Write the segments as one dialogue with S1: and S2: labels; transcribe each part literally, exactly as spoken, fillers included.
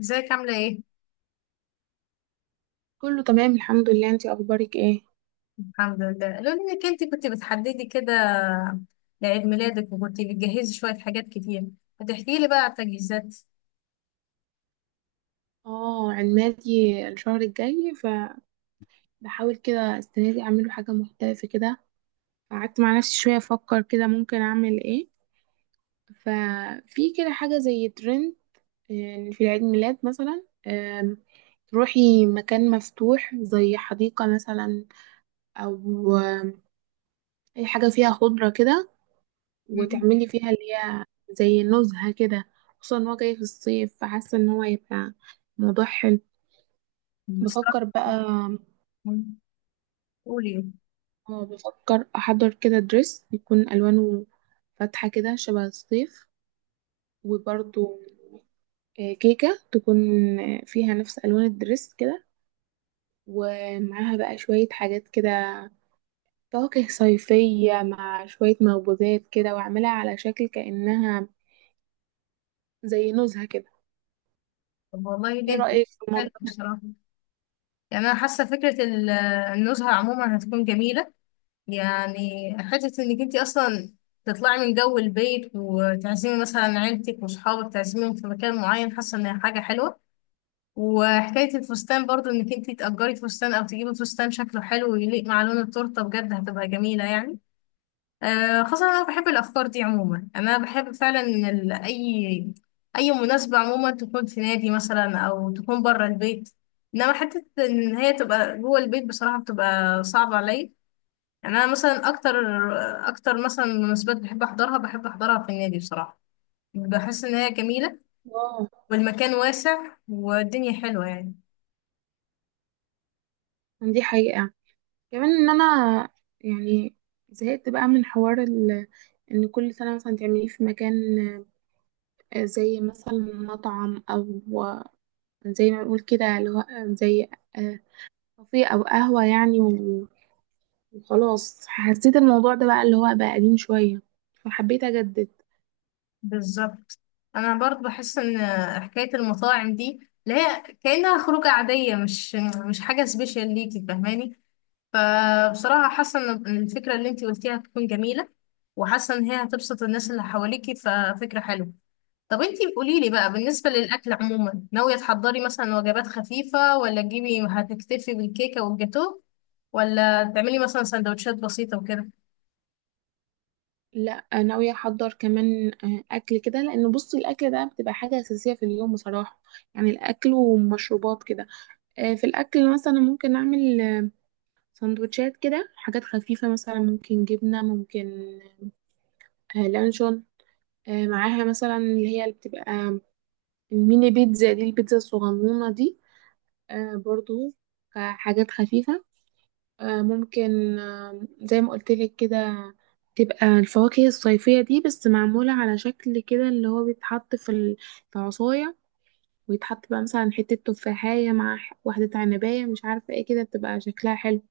S1: ازيك عاملة ايه؟
S2: كله تمام الحمد لله، انتي اخبارك ايه؟
S1: الحمد لله، لو انك انت كنت بتحددي كده لعيد ميلادك وكنت بتجهزي شوية حاجات كتير، هتحكي لي بقى على التجهيزات؟
S2: اه عمادي الشهر الجاي، فبحاول كده السنه دي اعمله حاجه مختلفه كده. قعدت مع نفسي شويه افكر كده ممكن اعمل ايه. ففي كده حاجه زي ترند. آه، في العيد ميلاد مثلا آم، تروحي مكان مفتوح زي حديقه مثلا، او آم، اي حاجه فيها خضره كده،
S1: مم.
S2: وتعملي فيها اللي هي زي نزهه كده. خصوصا ان هو جاي في الصيف، فحاسه ان هو هيبقى موضوع حلو.
S1: بصراحة.
S2: بفكر بقى.
S1: مم. قولي.
S2: اه بفكر احضر كده دريس يكون الوانه فاتحه كده شبه الصيف، وبرضو آه، كيكه تكون آه، فيها نفس الوان الدريس كده، ومعاها بقى شويه حاجات كده، فواكه صيفيه مع شويه مخبوزات كده، واعملها على شكل كانها زي نزهه كده.
S1: طب والله
S2: ايه
S1: ليه؟
S2: رايك في
S1: حلو
S2: الموضوع ده؟
S1: بصراحة. يعني أنا حاسة فكرة ال- النزهة عموما هتكون جميلة، يعني حتة إنك انت أصلا تطلعي من جو البيت وتعزمي مثلا عيلتك وصحابك، تعزميهم في مكان معين، حاسة إنها حاجة حلوة. وحكاية الفستان برضو، انك انتي تأجري فستان او تجيبي فستان شكله حلو ويليق مع لون التورتة، بجد هتبقى جميلة يعني. آه، خاصة انا بحب الافكار دي عموما، انا بحب فعلا إن ال- اي اي مناسبة عموما تكون في نادي مثلا او تكون بره البيت، انما حتة ان هي تبقى جوه البيت بصراحة بتبقى صعبة عليا. يعني انا مثلا اكتر اكتر مثلا مناسبات بحب احضرها بحب احضرها في النادي بصراحة، بحس ان هي جميلة
S2: اه
S1: والمكان واسع والدنيا حلوة يعني.
S2: دي حقيقه، كمان ان انا يعني زهقت بقى من حوار ال- ان كل سنه مثلا تعمليه في مكان، آه، زي مثلا مطعم، او زي ما بنقول كده اللي هو آه، زي آه، كافيه او قهوة يعني، و- وخلاص حسيت الموضوع ده بقى اللي هو بقى قديم شوية، فحبيت اجدد.
S1: بالظبط، انا برضو بحس ان حكايه المطاعم دي اللي هي كانها خروجه عاديه، مش مش حاجه سبيشال ليكي، فاهماني؟ فبصراحه حاسه ان الفكره اللي انتي قلتيها هتكون جميله، وحاسه ان هي هتبسط الناس اللي حواليكي، ففكره حلوه. طب انتي قولي لي بقى، بالنسبه للاكل عموما ناويه تحضري مثلا وجبات خفيفه، ولا تجيبي هتكتفي بالكيكه والجاتوه، ولا تعملي مثلا سندوتشات بسيطه وكده؟
S2: لا ناوية احضر كمان آه، اكل كده، لان بصي الاكل ده بتبقى حاجة اساسية في اليوم بصراحة. يعني الاكل ومشروبات كده. آه، في الاكل مثلا ممكن اعمل آه، سندوتشات كده، حاجات خفيفة مثلا، ممكن جبنة، ممكن آه، لانشون، آه، معاها مثلا اللي هي اللي بتبقى الميني بيتزا دي، البيتزا الصغنونة دي، آه برضو كحاجات خفيفة. آه ممكن آه زي ما قلتلك كده تبقى الفواكه الصيفية دي، بس معمولة على شكل كده اللي هو بيتحط في ال- في عصاية، ويتحط بقى مثلا حتة تفاحية مع ح- واحدة عنباية، مش عارفة ايه كده، بتبقى شكلها حلو.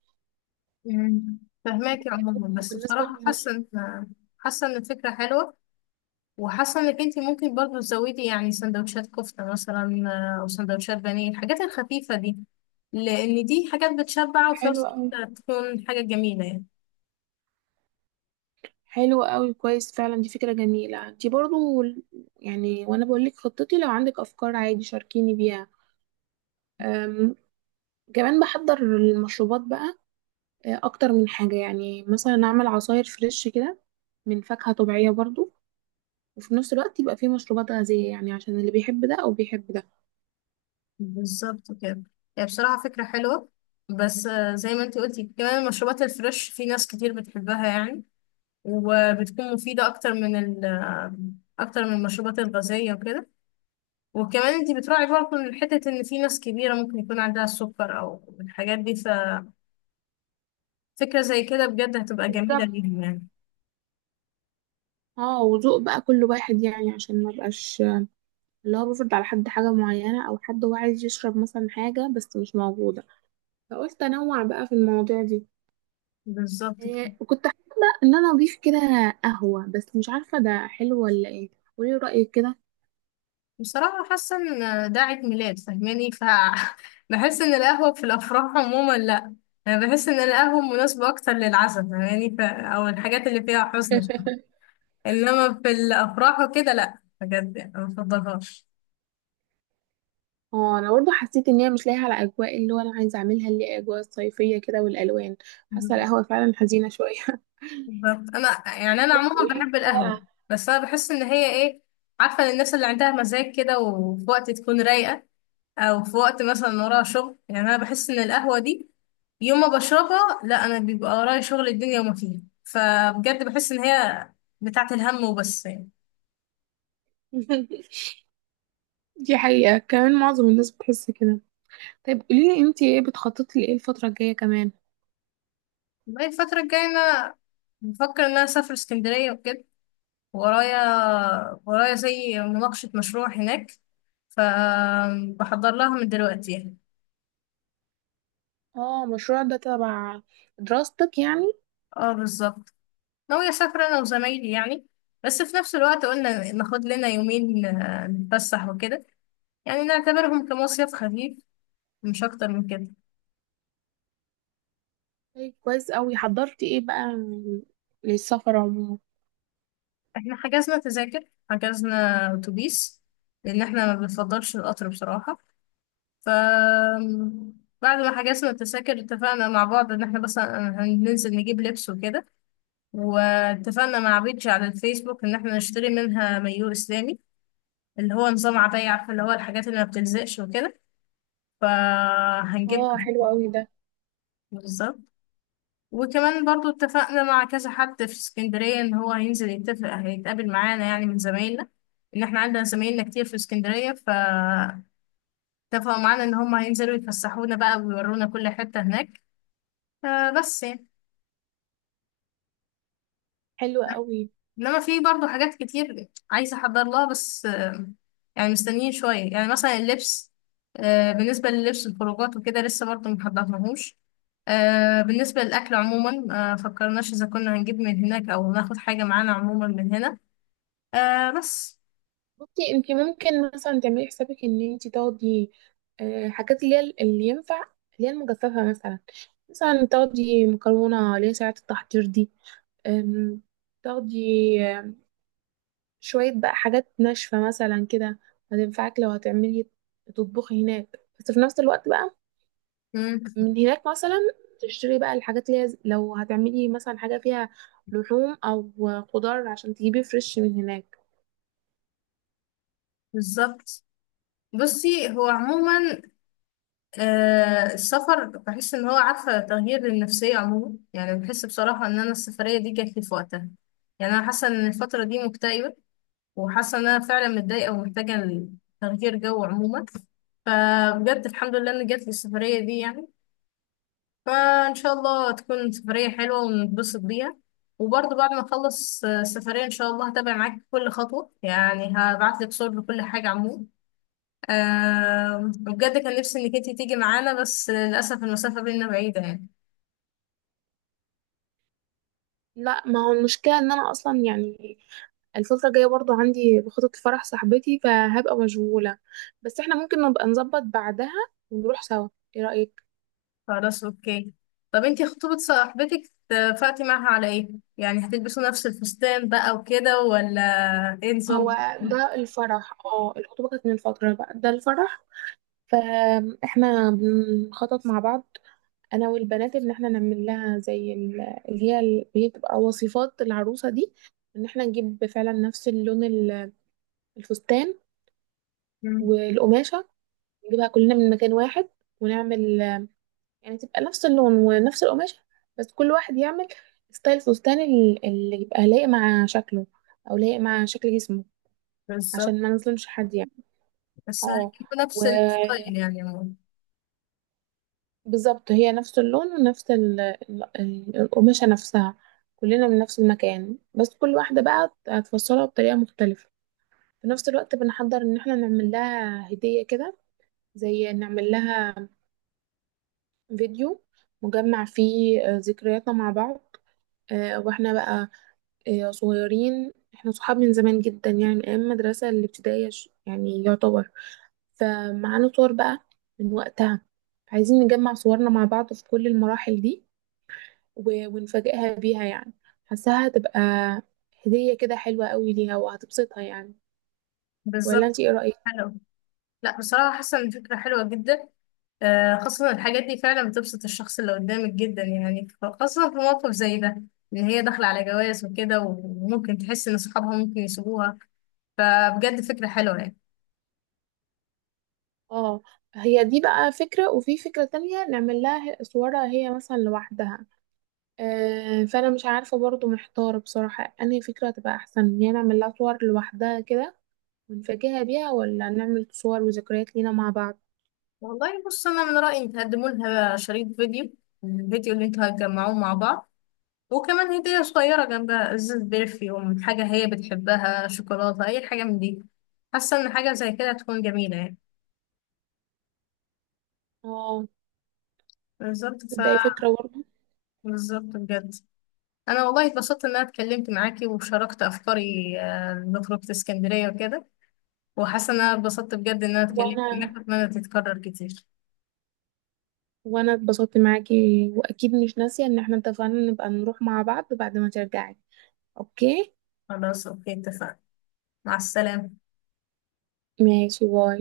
S1: مم. فهماكي عموما، بس
S2: بالنسبة
S1: بصراحة حاسة
S2: للمشروب،
S1: إن حاسة إن الفكرة حلوة. وحاسة إنك أنت ممكن برضو تزودي يعني سندوتشات كفتة مثلا، آه، أو سندوتشات بانيه، الحاجات الخفيفة دي، لأن دي حاجات بتشبع وفي
S2: حلو
S1: نفس
S2: أوي.
S1: الوقت تكون حاجة جميلة يعني.
S2: حلو أوي، كويس، فعلا دي فكرة جميلة دي برضو. يعني وأنا بقولك خطتي، لو عندك أفكار عادي شاركيني بيها. كمان بحضر المشروبات بقى آه، اكتر من حاجة، يعني مثلا اعمل عصاير فريش كده من فاكهة طبيعية برضو، وفي نفس الوقت يبقى فيه مشروبات غازية، يعني عشان اللي بيحب ده او بيحب ده.
S1: بالظبط كده. هي بصراحة فكرة حلوة، بس آه، زي ما أنت قلتي، كمان المشروبات الفريش في ناس كتير بتحبها يعني، وبتكون مفيدة أكتر من ال آه، أكتر من المشروبات الغازية وكده. وكمان انتي بتراعي برضه من حتة ان في ناس كبيرة ممكن يكون عندها السكر او الحاجات دي، ففكرة زي كده بجد هتبقى جميلة
S2: بالظبط.
S1: ليهم يعني.
S2: اه وذوق بقى كل واحد، يعني عشان ما بقاش اللي هو بفرض على حد حاجة معينة، او حد هو عايز يشرب مثلا حاجة بس مش موجودة، فقلت انوع بقى في المواضيع دي.
S1: بالظبط كده.
S2: إيه وكنت حابة ان انا اضيف كده قهوة، بس مش عارفة ده حلو ولا ايه. قولي رأيك كده.
S1: بصراحة حاسة ان ده عيد ميلاد، فاهماني؟ ف بحس ان القهوة في الافراح عموما، لا. انا بحس ان القهوة مناسبة اكتر للعزاء، فاهماني؟ ف... او الحاجات اللي فيها حزن شوية. انما في الافراح وكده لا، بجد يعني ما بفضلهاش.
S2: اه انا برضه حسيت ان هي مش لايقه على اجواء اللي هو انا عايزه اعملها، اللي هي اجواء الصيفيه كده والالوان. حاسه القهوه فعلا حزينه شويه.
S1: بالظبط، انا يعني انا عموما
S2: قولي لي
S1: بحب القهوه،
S2: بقى.
S1: بس انا بحس ان هي ايه، عارفه الناس اللي عندها مزاج كده، وفي وقت تكون رايقه او في وقت مثلا وراها شغل، يعني انا بحس ان القهوه دي يوم ما بشربها، لا، انا بيبقى ورايا شغل الدنيا وما فيها، فبجد بحس ان هي بتاعت الهم وبس يعني.
S2: دي حقيقه، كمان معظم الناس بتحس كده. طيب قولي لي انتي ايه بتخططي لايه الفتره الجايه كمان؟
S1: بقى الفتره الجايه انا بفكر ان انا اسافر اسكندريه وكده، ورايا ورايا زي مناقشه مشروع هناك، فبحضر لها من دلوقتي يعني.
S2: اه المشروع ده تبع دراستك يعني؟
S1: اه بالظبط. ناوية أسافر أنا وزمايلي يعني، بس في نفس الوقت قلنا ناخد لنا يومين آه، نتفسح وكده، يعني نعتبرهم كمصيف خفيف، مش أكتر من كده.
S2: طيب كويس قوي. حضرتي ايه بقى للسفر عموما؟
S1: احنا حجزنا تذاكر، حجزنا أتوبيس لأن احنا ما بنفضلش القطر بصراحة. ف بعد ما حجزنا التذاكر، اتفقنا مع بعض ان احنا بس آه، هننزل نجيب لبس وكده. واتفقنا مع بيج على الفيسبوك ان احنا نشتري منها مايو اسلامي، اللي هو نظام عباية، عارفة، اللي هو الحاجات اللي ما بتلزقش وكده،
S2: اه حلو
S1: فهنجيبها.
S2: قوي ده.
S1: بالظبط. وكمان برضو اتفقنا مع كذا حد في اسكندرية ان هو هينزل يتفق، هيتقابل معانا يعني، من زمايلنا، ان احنا عندنا زمايلنا كتير في اسكندرية، فاتفقوا معانا ان هم هينزلوا يتفسحونا بقى ويورونا كل حتة هناك، آه، بس يعني.
S2: حلو قوي.
S1: انما في برضه حاجات كتير عايزه احضر لها، بس آه، يعني مستنيين شويه، يعني مثلا اللبس، آه، بالنسبه للبس الخروجات وكده لسه برضه محضرناهوش. آه، بالنسبه للاكل عموما آه، فكرناش اذا كنا هنجيب من هناك او ناخد حاجه معانا عموما من هنا، آه، بس.
S2: بصي انت ممكن مثلا تعملي حسابك ان انت تاخدي آه، حاجات اللي هي اللي ينفع، اللي هي المجففه مثلا. مثلا تاخدي مكرونه اللي هي ساعه التحضير دي، آم، تاخدي آم، شويه بقى حاجات ناشفه مثلا كده، هتنفعك لو هتعملي تطبخي هناك. بس في نفس الوقت بقى
S1: مم.
S2: من هناك مثلا تشتري بقى الحاجات اللي هي لو هتعملي مثلا حاجه فيها لحوم، او خضار، عشان تجيبي فريش من هناك.
S1: بالظبط. بصي هو عموما آه، السفر بحس ان هو عارفه تغيير للنفسيه عموما، يعني بحس بصراحه ان انا السفريه دي جات لي في وقتها. يعني انا حاسه ان الفتره دي مكتئبه، وحاسه ان انا فعلا متضايقه ومحتاجه تغيير جو عموما، فبجد الحمد لله ان جات لي السفريه دي يعني. فان شاء الله تكون سفريه حلوه ونتبسط بيها. وبرضه بعد ما اخلص آه، السفريه ان شاء الله هتابع معاك كل خطوه، يعني هبعت لك صور لكل حاجه عموما. آه، وبجد كان نفسي انك انت تيجي معانا، بس للاسف المسافه بينا بعيده يعني.
S2: لا ما هو المشكلة ان انا اصلا يعني الفترة الجاية برضو عندي بخطط فرح صاحبتي، فهبقى مشغولة. بس احنا ممكن نبقى نظبط بعدها ونروح سوا. ايه رأيك؟
S1: خلاص اوكي. طب انتي خطوبة صاحبتك، اتفقتي معاها على ايه؟ يعني هتلبسوا نفس الفستان بقى وكده، ولا ايه
S2: هو
S1: نظام؟
S2: ده الفرح. اه الخطوبة كانت من فترة بقى، ده الفرح. فاحنا بنخطط مع بعض، انا والبنات، ان احنا نعمل لها زي ال- اللي هي اللي هي بتبقى وصفات العروسة دي. ان احنا نجيب فعلا نفس اللون ال- الفستان
S1: مم.
S2: والقماشة، نجيبها كلنا من مكان واحد، ونعمل يعني تبقى نفس اللون ونفس القماشة، بس كل واحد يعمل ستايل فستان ال- اللي يبقى لايق مع شكله، او لايق مع شكل جسمه،
S1: بالظبط.
S2: عشان ما نظلمش حد يعني.
S1: بس
S2: اه
S1: هتجيبوا نفس الستايل يعني عموماً.
S2: وبالظبط هي نفس اللون ونفس ال- ال- ال- القماشة نفسها، كلنا من نفس المكان، بس كل واحدة بقى هتفصلها بطريقة مختلفة. في نفس الوقت بنحضر ان احنا نعمل لها هدية كده، زي نعمل لها فيديو مجمع فيه آه، ذكرياتنا مع بعض. آه، واحنا بقى آه، صغيرين، احنا صحاب من زمان جدا يعني من ايام المدرسة الابتدائية، ش- يعني يعتبر. فمعانا صور بقى من وقتها، عايزين نجمع صورنا مع بعض في كل المراحل دي، و- ونفاجئها بيها يعني. حاساها هتبقى هدية كده حلوة قوي ليها، وهتبسطها يعني. ولا
S1: بالظبط.
S2: انت ايه رأيك؟
S1: حلو. لا بصراحة حاسة ان الفكرة حلوة جدا، آه، خاصة إن الحاجات دي فعلا بتبسط الشخص اللي قدامك جدا يعني، خاصة في موقف زي ده، ان هي داخلة على جواز وكده وممكن تحس ان صحابها ممكن يسيبوها، فبجد فكرة حلوة يعني.
S2: اه هي دي بقى فكرة، وفي فكرة تانية نعمل لها صورها هي مثلا لوحدها. آه، فانا مش عارفه برضو، محتاره بصراحه انهي فكره تبقى احسن، ان هي نعمل لها صور لوحدها كده ونفاجئها بيها، ولا نعمل صور وذكريات لينا مع بعض.
S1: والله بص، انا من رايي إن تقدموا لها شريط فيديو، الفيديو اللي انتوا هتجمعوه مع بعض، وكمان هديه صغيره جنبها، ازاز برفيوم، حاجه هي بتحبها، شوكولاته، اي حاجه من دي، حاسه ان حاجه زي كده هتكون جميله يعني.
S2: اه
S1: بالظبط. ف
S2: ده أي فكره برضو.
S1: بالظبط بجد. انا والله اتبسطت ان انا اتكلمت معاكي وشاركت افكاري، آه، لخروجه اسكندريه وكده، وحاسه ان انا اتبسطت بجد ان انا اتكلمت
S2: وانا
S1: معاك، واتمنى تتكرر كتير.
S2: وانا اتبسطت معاكي. واكيد مش ناسيه ان احنا اتفقنا نبقى نروح مع بعض بعد ما ترجعي. اوكي
S1: خلاص اوكي اتفقنا. مع السلامه.
S2: ماشي باي.